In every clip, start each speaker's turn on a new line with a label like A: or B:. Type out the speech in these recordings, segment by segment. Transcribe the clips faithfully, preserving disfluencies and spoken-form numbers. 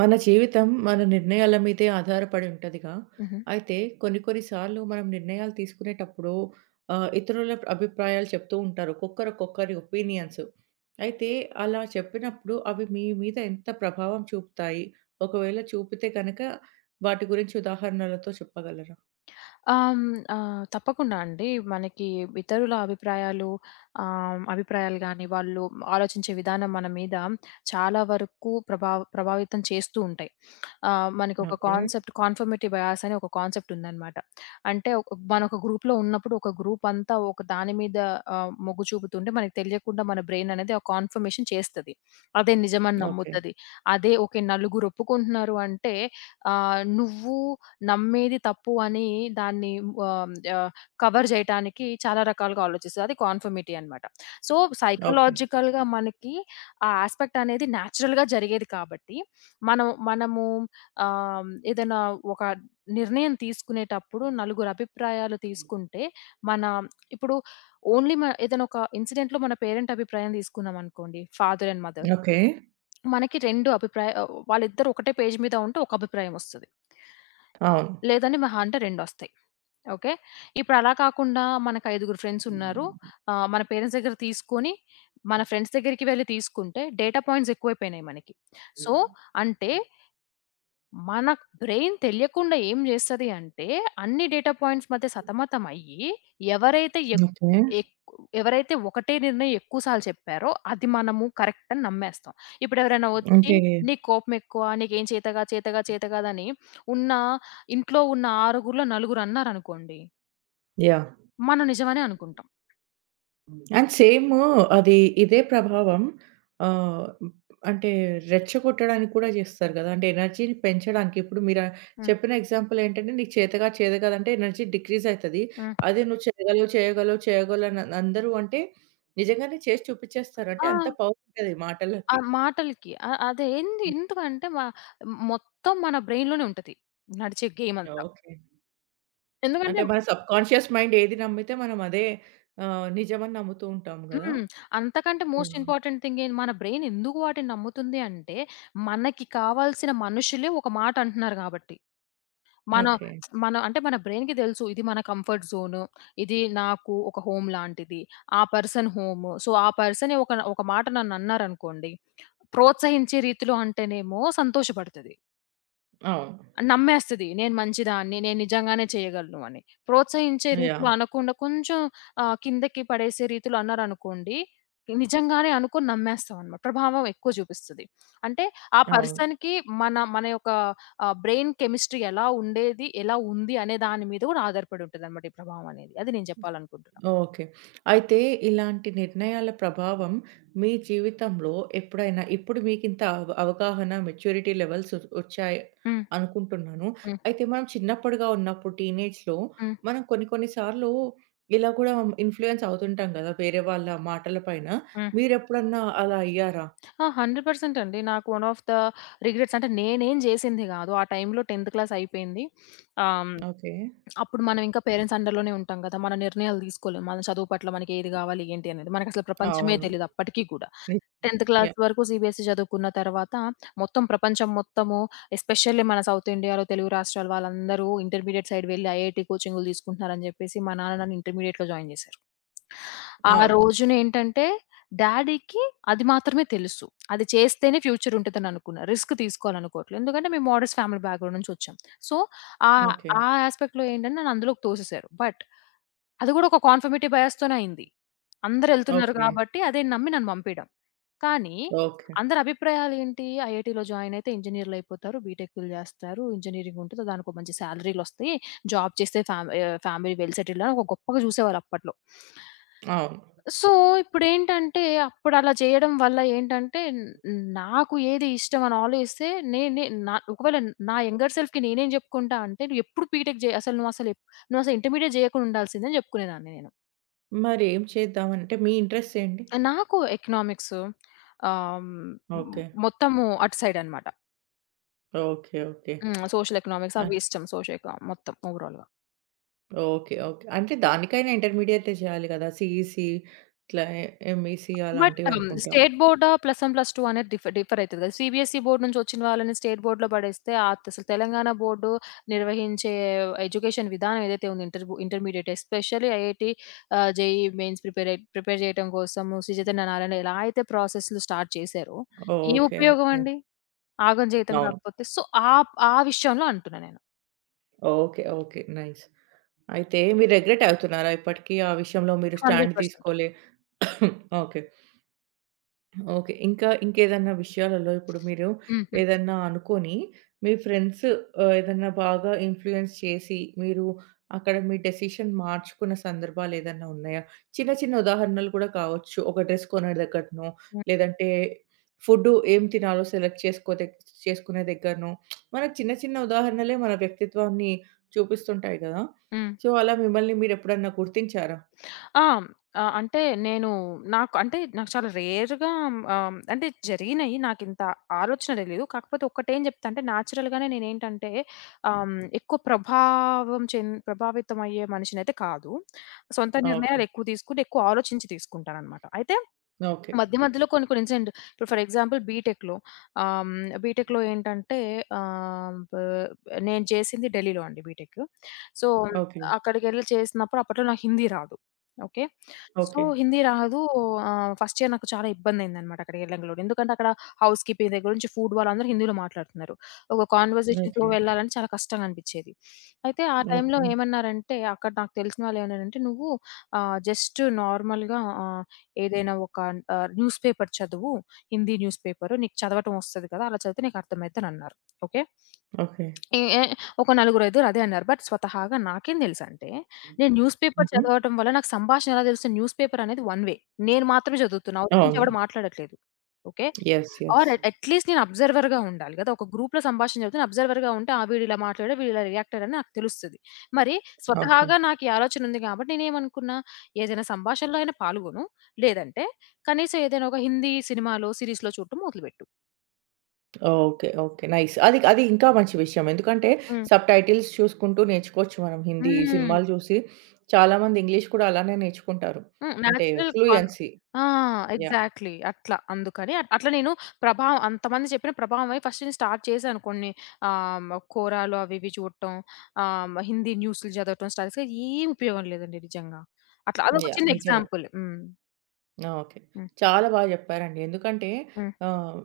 A: మన జీవితం మన నిర్ణయాల మీదే ఆధారపడి ఉంటదిగా.
B: హుహు.
A: అయితే కొన్ని కొన్ని సార్లు మనం నిర్ణయాలు తీసుకునేటప్పుడు ఆహ్, ఇతరుల అభిప్రాయాలు చెప్తూ ఉంటారు. ఒక్కొక్కరు ఒక్కొక్కరి ఒపీనియన్స్. అయితే అలా చెప్పినప్పుడు అవి మీ మీద ఎంత ప్రభావం చూపుతాయి? ఒకవేళ చూపితే గనక వాటి గురించి ఉదాహరణలతో చెప్పగలరా?
B: ఆహ్, హ్మ్. ఆహ్, తప్పకుండా అండి. మనకి ఇతరుల అభిప్రాయాలు ఆహ్, అభిప్రాయాలు గాని, వాళ్ళు ఆలోచించే విధానం మన మీద చాలా వరకు ప్రభావ ప్రభావితం చేస్తూ ఉంటాయి. ఆహ్, మనకొక
A: ఓకే.
B: కాన్సెప్ట్ కాన్ఫర్మిటీ బయాస్ అని ఒక కాన్సెప్ట్ ఉందనమాట. అంటే ఒక మనొక గ్రూప్‌లో ఉన్నప్పుడు ఒక గ్రూప్ అంతా ఒక దాని మీద ఆహ్, మొగ్గు చూపుతుంటే మనకు తెలియకుండా మన బ్రెయిన్ అనేది ఆ కాన్ఫర్మేషన్ చేస్తది. అదే నిజమని
A: ఓకే.
B: నమ్ముతది. అదే ఓకే నలుగురు ఒప్పుకుంటున్నారు అంటే ఆహ్, నువ్వు నమ్మేది తప్పు అని దాన్ని ఆహ్, ఆహ్, కవర్ జేయటానికి చాలా రకాలుగా ఆలోచిస్తది. అది కాన్ఫర్మిటీ అనమాట. So,
A: okay.
B: సైకలాజికల్‌గా మనకి ఆ యాస్పెక్ట్ అనేది నేచురల్‌గా జరిగేది కాబట్టి, మనం మనము ఆహ్, ఏదైనా ఒక నిర్ణయం తీసుకునేటప్పుడు నలుగురు అభిప్రాయాలు తీసుకుంటే, మన ఇప్పుడు ఓన్లీ మ ఏదైనా ఒక ఇన్సిడెంట్‌లో మన పేరెంట్ అభిప్రాయం తీసుకున్నామనుకోండి, ఫాదర్ అండ్ మదర్.
A: ఓకే.
B: మనకి రెండు అభిప్రాయ ఆహ్, వాళ్ళిద్దరూ ఒకటే పేజ్ మీద ఉంటే ఒక అభిప్రాయం ఒస్తది.
A: అవును.
B: లేదండి మహా అంటే రెండొస్తాయి. ఓకే. ఇప్పుడలా కాకుండా మనకు ఐదుగురు ఫ్రెండ్సున్నారు. ఆహ్, మన పేరెంట్స్ దగ్గర తీసుకొని, మన ఫ్రెండ్స్ దగ్గరికి వెళ్లి తీసుకుంటే డేటా పాయింట్స్ ఎక్కువైపోయినాయి మనకి. సో, అంటే మన బ్రెయిన్ తెలియకుండా ఏం జేస్తది అంటే, అన్ని డేటా పాయింట్స్ మధ్య సతమతం అయ్యి, ఎవరైతే ఎక్
A: ఓకే.
B: ఎక్ ఎవరైతే ఒకటే నిర్ణయం ఎక్కువ సార్లు చెప్పారో, అది మనము కరెక్ట్ అని నమ్మేస్తాం. ఇప్పుడెవరైనా వచ్చి,
A: అంటే,
B: "నీకు కోపం ఎక్కువ, నీకేం చేతగా చేతగా చేత కాదని" ఉన్న ఇంట్లో ఉన్న ఆరుగురిలో నలుగురు అన్నారనుకోండి,
A: యాహ్!
B: మనం నిజమనే అనుకుంటాం.
A: అండ్ సేమ్ అది ఇదే ప్రభావం. ఆహ్, అంటే రెచ్చగొట్టడానికి కూడా చేస్తారు గదా! అంటే ఎనర్జీని పెంచడానికి ఇప్పుడు మీరు ఆ
B: హ్మ్.
A: చెప్పిన ఎగ్జాంపుల్ ఏంటంటే నీకు చేత కాదు, చేత కాదంటే ఎనర్జీ డిక్రీజ్ అయితది.
B: హ్మ్.
A: అదే నువ్వు చేయగలవు, చేయగలవు, చేయగలవు అని అందరూ అంటే నిజంగానే చేసి చూపించేస్తారు. అంటే
B: ఆ!
A: అంత పవర్ ఉంటది
B: ఆ
A: మాటలకి.
B: మాటలకి. అ అదేంది ఎందుకంటే మ మొత్తం మన బ్రెయిన్‌లోనే ఉంటది. నడిచే గేమ్ అంతా.
A: ఓకే.
B: ఎందుకంటే
A: అంటే మన సబ్‌కాన్షియస్ మైండ్ ఏది నమ్మితే మనం అదే ఆహ్, నిజమని నమ్ముతూ ఉంటాం గదా!
B: హ్మ్. అంతకంటే మోస్ట్
A: యాహ్!
B: ఇంపార్టెంట్ థింగ్ ఏంటి మన బ్రెయిన్ ఎందుకు వాటిని నమ్ముతుంది అంటే, మనకి కావాల్సిన మనుషులే ఒక మాట అంటున్నారు కాబట్టి. మన
A: ఓకే.
B: మన అంటే మన బ్రెయిన్‌కి తెలుసు ఇది మన కంఫర్ట్ జోను. ఇది నాకు ఒక హోమ్ లాంటిది. ఆ పర్సన్ హోము. సో, ఆ పర్సనే ఒక ఒక మాట నన్ను అన్నారనుకోండి, ప్రోత్సహించే రీతిలో అంటేనేమో సంతోషపడతది.
A: అవును.
B: నమ్మేస్తది. నేను మంచిదాన్ని, నేను నిజంగానే చేయగలను అని. ప్రోత్సహించే రీతిలో
A: యాహ్!
B: అనకుండా కొంచెం ఆహ్, కిందకి పడేసే రీతిలో అన్నారనుకోండి, నిజంగానే అనుకోని నమ్మేస్తామన్నమాట. ప్రభావం ఎక్కువ చూపిస్తది. అంటే ఆ
A: అవును.
B: పర్సన్‌కి మన మన యొక్క ఆహ్, బ్రెయిన్ కెమిస్ట్రీ ఎలా ఉండేది, ఎలా ఉంది అనే దాని మీద కూడా ఆధారపడి ఉంటదన్నమాట ఈ ప్రభావం అనేది. అది నేను చెప్పాలనుకుంటున్నా.
A: ఓకే. అయితే ఇలాంటి నిర్ణయాల ప్రభావం మీ జీవితంలో ఎప్పుడైనా, ఇప్పుడు మీకింత అవ అవగాహన, మెచ్యూరిటీ లెవెల్స్ వచ్చాయి
B: హ్మ్.
A: అనుకుంటున్నాను.
B: హ్మ్.
A: అయితే మనం చిన్నప్పుడుగా ఉన్నప్పుడు టీనేజ్‌లో
B: హ్మ్.
A: మనం కొన్ని కొన్ని సార్లు ఇలా కూడా ఇన్‌ఫ్లుయెన్స్ అవుతుంటాం గదా! వేరే వాళ్ళ మాటల పైన.
B: హ్మ్.
A: మీరెప్పుడన్నా అలా అయ్యారా?
B: ఆ! వంద శాతం అండి. నాకు వన్ ఆఫ్ ద రిగ్రెట్స్ అంటే నేనేం చేసింది కాదు. ఆ టైంలో పదవ క్లాస్ అయిపోయింది. ఆహ్
A: ఓకే.
B: అప్పుడు మనం ఇంకా పేరెంట్స్ అండర్‌లోనే ఉంటాం గదా! మన నిర్ణయాలు తీసుకోలేము. మన చదువు పట్ల మనకి ఏది గావాలి, ఏంటి అనేది. మనకసలు ప్రపంచమే
A: అవును.
B: తెలీదు అప్పటికి గూడా.
A: నిజం.
B: పదవ క్లాస్
A: యాహ్!
B: వరకు సీబీఎస్‌ఈ చదువుకున్న తర్వాత మొత్తం ప్రపంచం మొత్తము ఎస్పెషల్లీ మన సౌత్ ఇండియాలో తెలుగు రాష్ట్రాల వాళ్ళందరూ ఇంటర్మీడియేట్ సైడ్ వెళ్లి ఐఐటీ కోచింగులు తీసుకుంటున్నారని జెప్పేసి మా నాన్న నన్ను ఇంటర్మీడియేట్‌లో జాయిన్ జేశారు. ఆ
A: ఓకే.
B: రోజునేంటంటే డ్యాడీకి అది మాత్రమే తెలుసు. అది చేస్తేనే ఫ్యూచర్ ఉంటదని అనుకున్నా. రిస్క్ తీసుకోవాలనుకోవట్లేదు. ఎందుకంటే మేము మోడెస్ట్ ఫ్యామిలీ బ్యాక్‌గ్రౌండ్ నుంచొచ్చాం. సో, హ్మ్. ఆహ్,
A: ఓకే.
B: ఆ యాస్పెక్ట్‌లో ఏంటంటే నన్ను అందులోకి తోసేసారు. బట్ అది గూడా ఒక కన్ఫర్మిటీ బయాస్‌తోనే అయింది. అందరెళ్తున్నారు
A: ఓకే.
B: గాబట్టి అదే నమ్మి నన్ను పంపీయడం. కానీ
A: ఓకే.
B: అందరి అభిప్రాయాలేంటి? ఐఐటీలో జాయిన్ అయితే ఇంజినీర్‌లయిపోతారు. బీటెక్కులు జేస్తారు. ఇంజినీరింగ్ ఉంటది. దానికో మంచి సాలరీలొస్తాయి. జాబ్ చేస్తే ఫ్యామ్ ఆహ్, ఫ్యామిలీ వెల్ సెటిల్డ్ అని ఒక గొప్పగా జూసేవాళ్ళప్పట్లో.
A: అవును.
B: సో, ఇప్పుడేంటంటే, అప్పుడలా జేయడం వల్ల ఏంటంటే, న్ నాకు ఏది ఇష్టం అని ఆలోచిస్తే, నేనే నా ఒకవేళ నా యంగర్ సెల్ఫ్‌కి నేనేం జెప్పుకుంటా అంటే, "నువ్వెప్పుడు బీటెక్ జెయి. అసలు నువ్వసలు ఎప్ నువ్వసలు ఇంటర్మీడియేట్ జేయకుండా ఉండాల్సింది" అని జెప్పుకునేదాన్ని నేను.
A: మరేం చేద్దామంటే మీ ఇంట్రెస్ట్స్ ఏంటి?
B: నాకు ఎకనామిక్స్ ఆహ్, హ్మ్,
A: ఓకే.
B: మొత్తము అటు సైడనమాట.
A: ఓకే. ఓకే.
B: హ్మ్. సోషల్ ఎకనామిక్స్
A: ఆహ్,
B: అవి ఇష్టం. సోషల్ ఎకనామిక్స్ మొత్తం ఓవరాల్‌గా.
A: ఓకే. ఓకే. అంటే దానికైనా ఇంటర్మీడియేటే చేయాలి గదా! సీఈసీ, ఇట్లా ఎ ఎంఈసీ
B: బట్ ఆహ్, హ్మ్.
A: అలాంటివనుకుంటా.
B: స్టేట్ బోర్డా ప్లస్ వన్, ప్లస్ టూ అనేది డిఫర్ డిఫర్ అయితది కదా! సీబీఎస్ఈ బోర్డ్ నుంచి వచ్చిన వాళ్ళని స్టేట్ బోర్డ్‌లో పడేస్తే ఆత్ అసలు తెలంగాణ బోర్డు నిర్వహించే ఎడ్యుకేషన్ విధానం ఏదైతే ఉందో ఇంటర్ ఇంటర్మీడియేట్ ఎస్పెషల్లీ ఐఐటీ ఆహ్, జేఈఈ మెయిన్స్ ప్రిపేర్ అయి ప్రిపేర్ చేయటం కోసము శ్రీ చైతన్య నారాయణ ఎలా అయితే ప్రాసెస్‌లు స్టార్ట్ చేశారో, ఏం
A: ఓకే.
B: ఉపయోగం
A: ఓకే.
B: అండి? ఆగం జీవితం
A: అవును.
B: కాకపోతే. సో, ఆ ఆ విషయంలో అంటున్నా నేను.
A: ఓకే. ఓకే. నైస్. అయితే మీరు రిగ్రెట్ అవుతున్నారా ఇప్పటికి? ఆ విషయంలో మీరు స్టాండ్
B: వంద శాతం.
A: తీసుకోలే ఓకే. ఓకే. ఇంకా ఇంకేదన్నా విషయాలలో ఇప్పుడు మీరు
B: హ్మ్. హ్మ్.
A: ఏదన్నా అనుకోని, మీ ఫ్రెండ్స్ ఆహ్, ఏదన్నా బాగా ఇన్‌ఫ్లూయెన్స్ చేసి, మీరు అక్కడ మీ డెసిషన్ మార్చుకున్న సందర్భాలేదన్నా ఉన్నాయా? చిన్న చిన్న ఉదాహరణలు కూడా కావచ్చు. ఒక డ్రెస్ కొనే దగ్గరనో,
B: హ్మ్.
A: లేదంటే ఫుడ్డు ఏం తినాలో సెలెక్ట్ చేసుకో దగ్ చేసుకునే దగ్గరనో, మనకు చిన్న చిన్న ఉదాహరణలే మన వ్యక్తిత్వాన్ని చూపిస్తుంటాయి గదా!
B: హ్మ్.
A: సో, అలా మిమ్మల్ని మీరెప్పుడన్నా గుర్తించారా?
B: ఆ! ఆహ్, అంటే నేను నాకు అంటే నాకు చాలా రేర్‌గా ఆహ్, అంటే జరిగినయి. నాకింత ఆలోచన తెలీదు. కాకపోతే ఒక్కటేం జెప్తా అంటే నేచురల్‌గానే నేనేంటంటే ఆహ్, హ్మ్, ఎక్కువ ప్రభావం చెం ప్రభావితం అయ్యే మనిషినైతే కాదు. సొంత
A: ఓకే.
B: నిర్ణయాలు ఎక్కువ తీసుకుంటే ఎక్కువ ఆలోచించి తీసుకుంటాననమాట. అయితే
A: ఓకే.
B: మధ్య మధ్యలో కొన్ని కొన్ని ఇన్సిడెంట్ ఇప్పుడు ఫర్ ఎగ్జాంపుల్ బీటెక్‌లో ఆహ్, హ్మ్, బీటెక్‌లో ఏంటంటే ఆహ్, బ్ నేను చేసింది ఢిల్లీలో అండి బీటెక్. So,
A: okay.
B: అక్కడికెళ్ళి చేసినప్పుడు అప్పట్లో నాకు హిందీ రాదు. ఓకే. So,
A: okay.
B: హిందీ రాదు ఆహ్, ఫస్ట్ ఇయర్ నాకు చాలా ఇబ్బందయిందనమాట అక్కడికెళ్ళంగలోనే. ఎందుకంటే అక్కడ హౌస్ కీపింగ్ దగ్గర నుంచి ఫుడ్ వాళ్ళందరూ హిందీలో మాట్లాడుతున్నారు. ఒక కాన్వర్జేషన్ ఫ్లో
A: ఓకే.
B: వెళ్ళాలంటే చాలా కష్టంగా అనిపిచ్చేది. అయితే ఆ టైంలో
A: ఓకే.
B: ఏమన్నారంటే అక్కడ నాకు తెలిసిన వాళ్ళేమన్నారంటే, "నువ్వు ఆహ్, జస్ట్ నార్మల్‌గా ఆహ్" ఏదైనా ఒక ఆహ్, న్యూస్ పేపర్ చదువు. Hindi news paper. నీకు చదవటం వస్తది కదా! అలా చదివితే నీకు అర్థమైద్దని అన్నారు. ఓకే.
A: ఓకే.
B: ఏ ఏ ఒక నలుగురైదుగురు అదే అన్నారు. బట్ స్వతహాగా నాకేం తెలుసంటే, నేను న్యూస్ పేపర్
A: హుహు.
B: చదవటం వల్ల నాకు సంభాషణ ఎలా తెలుస్తుంది? న్యూస్ పేపర్ అనేది వన్ వే. నేను మాత్రమే చదువుతున్నా. అవతల నుంచి
A: అవును.
B: ఎవడు మాట్లాడట్లేదు. Okay.
A: Yes.
B: Or
A: yes.
B: At at least నేను అబ్జర్వర్‌గా ఉండాలి గదా! ఒక గ్రూప్‌లో సంభాషణ జరుగుతుంది. అబ్జర్వర్‌గా ఉంటే ఆ వీడిలా మాట్లాడాడు, వీడిలా రియాక్ట్ అయ్యాడని నాకు తెలుస్తది. మరి
A: ఓకే.
B: స్వతహాగా నాకు ఈ ఆలోచన ఉంది కాబట్టి నేనేమనుకున్నా, ఏదైనా సంభాషణలో అయినా పాల్గొను. లేదంటే కనీసం ఏదైనా ఒక హిందీ సినిమాలో, సీరీస్‌లో చూడటం మొదలుపెట్టు.
A: ఓకే. ఓకే. నైస్. అది అది ఇంకా మంచి విషయం. ఎందుకంటే
B: హ్మ్.
A: సబ్‌టైటిల్స్ చూసుకుంటూ నేర్చుకోవచ్చు మనం హిందీ
B: హ్మ్.
A: సినిమాలు చూసి. చాలామంది ఇంగ్లీష్ కూడా అలానే నేర్చుకుంటారు.
B: హ్మ్.
A: అంటే
B: నేచురల్ కాన్
A: ఫ్లూయెన్సీ.
B: ఆ!
A: యాహ్!
B: ఎగ్జాక్ట్‌లీ. అట్లా. అందుకని అట్ అట్లా నేను ప్రభావం అంతమంది చెప్పిన ప్రభావం అయి ఫస్ట్ నేను స్టార్ట్ చేశాను కొన్ని ఆహ్, హ్మ్, కోరాలు అవి ఇవి చూడటం, ఆహ్, హిందీ న్యూస్‌లు చదవటం స్టార్ట్ చేస్తే ఏం ఉపయోగం లేదండి నిజంగా. అట్లా అదొక
A: యాహ్!
B: చిన్న
A: నిజమే.
B: ఎగ్జాంపుల్. హ్మ్.
A: ఆ! ఓకే.
B: హ్మ్.
A: చాలా బాగా జెప్పారండి. ఎందుకంటే,
B: హ్మ్.
A: ఆహ్,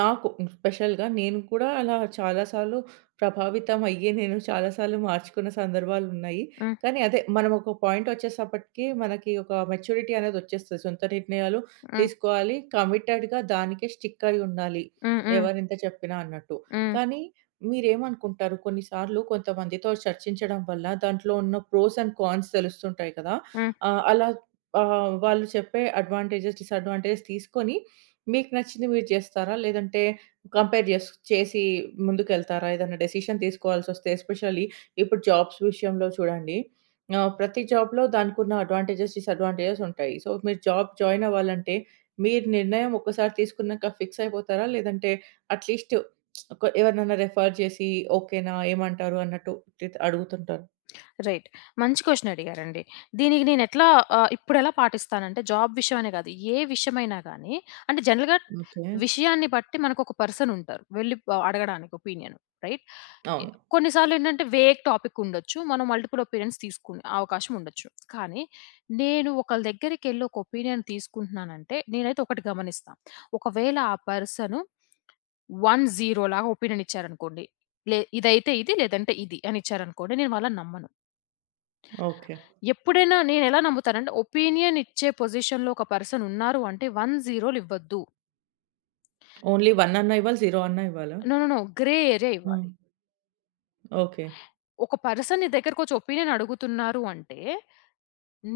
A: నాకు స్పెషల్‌గా నేను కూడా అలా చాలా సార్లు ప్రభావితం అయ్యి నేను చాలా సార్లు మార్చుకున్న సందర్భాలున్నాయి.
B: హ్మ్.
A: కానీ అదే మనం ఒక పాయింట్ ఒచ్చేసప్పటికి మనకి ఒక మెచ్యూరిటీ అనేదొచ్చేస్తది. సొంత నిర్ణయాలు
B: హ్మ్.
A: తీసుకోవాలి. కమిటెడ్‌గా దానికే స్టిక్ అయి ఉండాలి.
B: హ్మ్. హ్మ్.
A: ఎవరెంత చెప్పినా అన్నట్టు.
B: హ్మ్.
A: కానీ మీరేమనుకుంటారు? కొన్ని సార్లు కొంతమందితో చర్చించడం వల్ల దాంట్లో ఉన్న ప్రోస్ అండ్ కాన్స్ తెలుస్తుంటాయి కదా!
B: హ్మ్.
A: ఆహ్, అలా ఆహ్, వాళ్ళు చెప్పే అడ్వాంటేజెస్, డిసడ్వాంటేజెస్ తీసుకొని, మీకు నచ్చింది మీరు చేస్తారా? లేదంటే కంపేర్ జేస్ చేసి ముందుకెళ్తారా? ఏదైనా డెసిషన్ తీసుకోవాల్సొస్తే ఎస్పెషల్లీ ఇప్పుడు జాబ్స్ విషయంలో చూడండి. ఆహ్, ప్రతి జాబ్‌లో దానికున్న అడ్వాంటేజెస్, డిసడ్వాంటేజెస్ ఉంటాయి. సో, మీరు జాబ్ జాయిన్ అవ్వాలంటే, మీరు నిర్ణయం ఒక్కసారి తీసుకున్నాక ఫిక్స్ అయిపోతారా? లేదంటే అట్‌లీస్ట్ ఒక ఎవరినైనా రిఫర్ చేసి ఓకేనా? ఏమంటారు? అన్నట్టు తి అడుగుతుంటారు.
B: రైట్. మంచి క్వెషన్ అడిగారండి. దీనికి నేనెట్లా ఆహ్, ఇప్పుడెలా పాటిస్తానంటే జాబ్ విషయమనే కాదు. ఏ విషయమైనా గానీ అంటే జనరల్‌గా
A: ఓకే.
B: విషయాన్ని బట్టి మనకొక పర్సన్ ఉంటారు. వెళ్లి ఆహ్, అడగడానికి ఒపీనియన్ రైట్? ఎ
A: అవును.
B: కొన్ని సార్లేంటంటే వేగ్ టాపిక్ ఉండొచ్చు. మనం మల్టిపుల్ ఒపీనియన్స్ తీసుకునే అవకాశం ఉండొచ్చు. కానీ నేను ఒకళ్ళ దగ్గరికెళ్లి ఒక ఒపీనియన్ తీసుకుంటున్నానంటే నేనైతే ఒకటి గమనిస్తా. ఒకవేళ ఆ పర్సన్ వన్, జీరో లాగా ఒపీనియన్ ఇచ్చారనుకోండి. లే ఇదైతే ఇది లేదంటే ఇది అని ఇచ్చారనుకోండి నేను వాళ్ళని నమ్మను.
A: ఓకే.
B: ఎప్పుడైనా నేనెలా నమ్ముతానంటే, ఒపీనియన్ ఇచ్చే పొజిషన్‌లో ఒక పర్సన్ ఉన్నారు అంటే వన్, 0లు ఇవ్వద్దు.
A: ఓన్లీ ఒకటి అన్నా ఇవ్వాలి, జీరో అన్నా ఇవ్వాలా?
B: No, no, no. Grey area
A: ఆ!
B: ఇవ్వాలి.
A: ఓకే.
B: ఒక పర్సన్ నీ దగ్గరకొచ్చి ఒపీనియన్ అడుగుతున్నారు అంటే,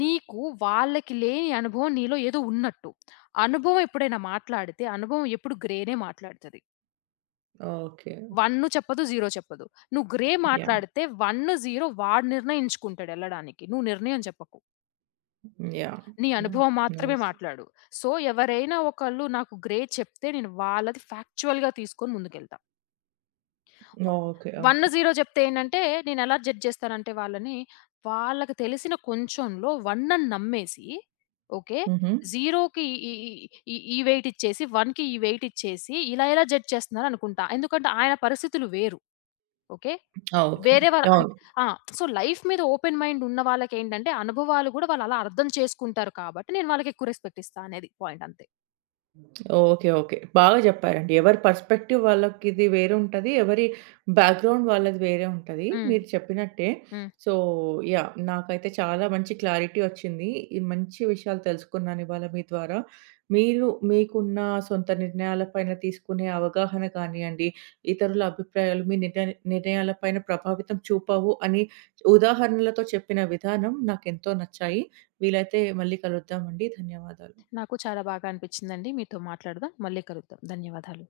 B: నీకు వాళ్ళకి లేని అనుభవం నీలో ఏదో ఉన్నట్టు. అనుభవం ఎప్పుడైనా మాట్లాడితే, అనుభవం ఎప్పుడు గ్రేనే మాట్లాడుతది.
A: ఓకే.
B: వన్ చెప్పదు, జీరో చెప్పదు. నువ్వు గ్రే
A: యాహ్!
B: మాట్లాడితే వన్, జీరో వాడు నిర్ణయించుకుంటాడు ఎళ్ళడానికి. నువ్వు నిర్ణయం చెప్పకు.
A: యాహ్!
B: నీ
A: యాహ్!
B: అనుభవం మాత్రమే
A: నైస్.
B: మాట్లాడు. సో, ఎవరైనా ఒకళ్ళు నాకు గ్రే చెప్తే నేను వాళ్ళది ఫ్యాక్చువల్‌గా తీసుకొని ముందుకెళ్తా.
A: ఓకే.
B: One,
A: okay.
B: జీరో చెప్తే ఏంటంటే నేనెలా జడ్జ్ చేస్తానంటే వాళ్ళని, వాళ్ళకి తెలిసిన కొంచెంలో వన్ అని నమ్మేసి ఓకే.
A: హుహు.
B: 0కి ఈ ఈ ఈ ఈ వెయిట్ ఇచ్చేసి, 1కి ఈ వెయిట్ ఇచ్చేసి ఇలా ఇలా జడ్జ్ చేస్తున్నారనుకుంటా. ఎందుకంటే ఆయన పరిస్థితులు వేరు. ఓకే.
A: ఓకే.
B: వేరే వారు అన్
A: అవును.
B: ఆ! సో, లైఫ్ మీద ఓపెన్ మైండ్ ఉన్న వాళ్ళకేంటంటే, అనుభవాలు గూడా వాళ్ళలా అర్థం చేసుకుంటారు కాబట్టి, నేను వాళ్ళకెక్కువ రెస్పెక్ట్ ఇస్తా అనేది పాయింట్ అంతే.
A: ఓకే. ఓకే. బాగా జెప్పారండి. ఎవరి పర్స్‌పెక్టివ్ వాళ్ళకిది వేరే ఉంటది. ఎవరి బ్యాక్‌గ్రౌండ్ వాళ్ళది వేరే ఉంటది.
B: హ్మ్.
A: మీరు చెప్పినట్టే.
B: హ్మ్.
A: So, yeah! నాకైతే చాలా మంచి క్లారిటీ వచ్చింది. ఈ మంచి విషయాలు తెలుసుకున్నానివాళ మీ ద్వారా. మీరు మీకున్న సొంత నిర్ణయాల పైన తీసుకునే అవగాహన కానియండి, ఇతరుల అభిప్రాయాలు మీ నిట నిర్ణయాల పైన ప్రభావితం చూపవు అని ఉదాహరణలతో చెప్పిన విధానం నాకెంతో నచ్చాయి. వీలైతే మళ్ళీ కలుద్దామండి. ధన్యవాదాలు.
B: నాకు చాలా బాగా అనిపిచ్చిందండి. మీతో మాట్లాడదాం. మళ్ళీ కలుద్దాం. ధన్యవాదాలు.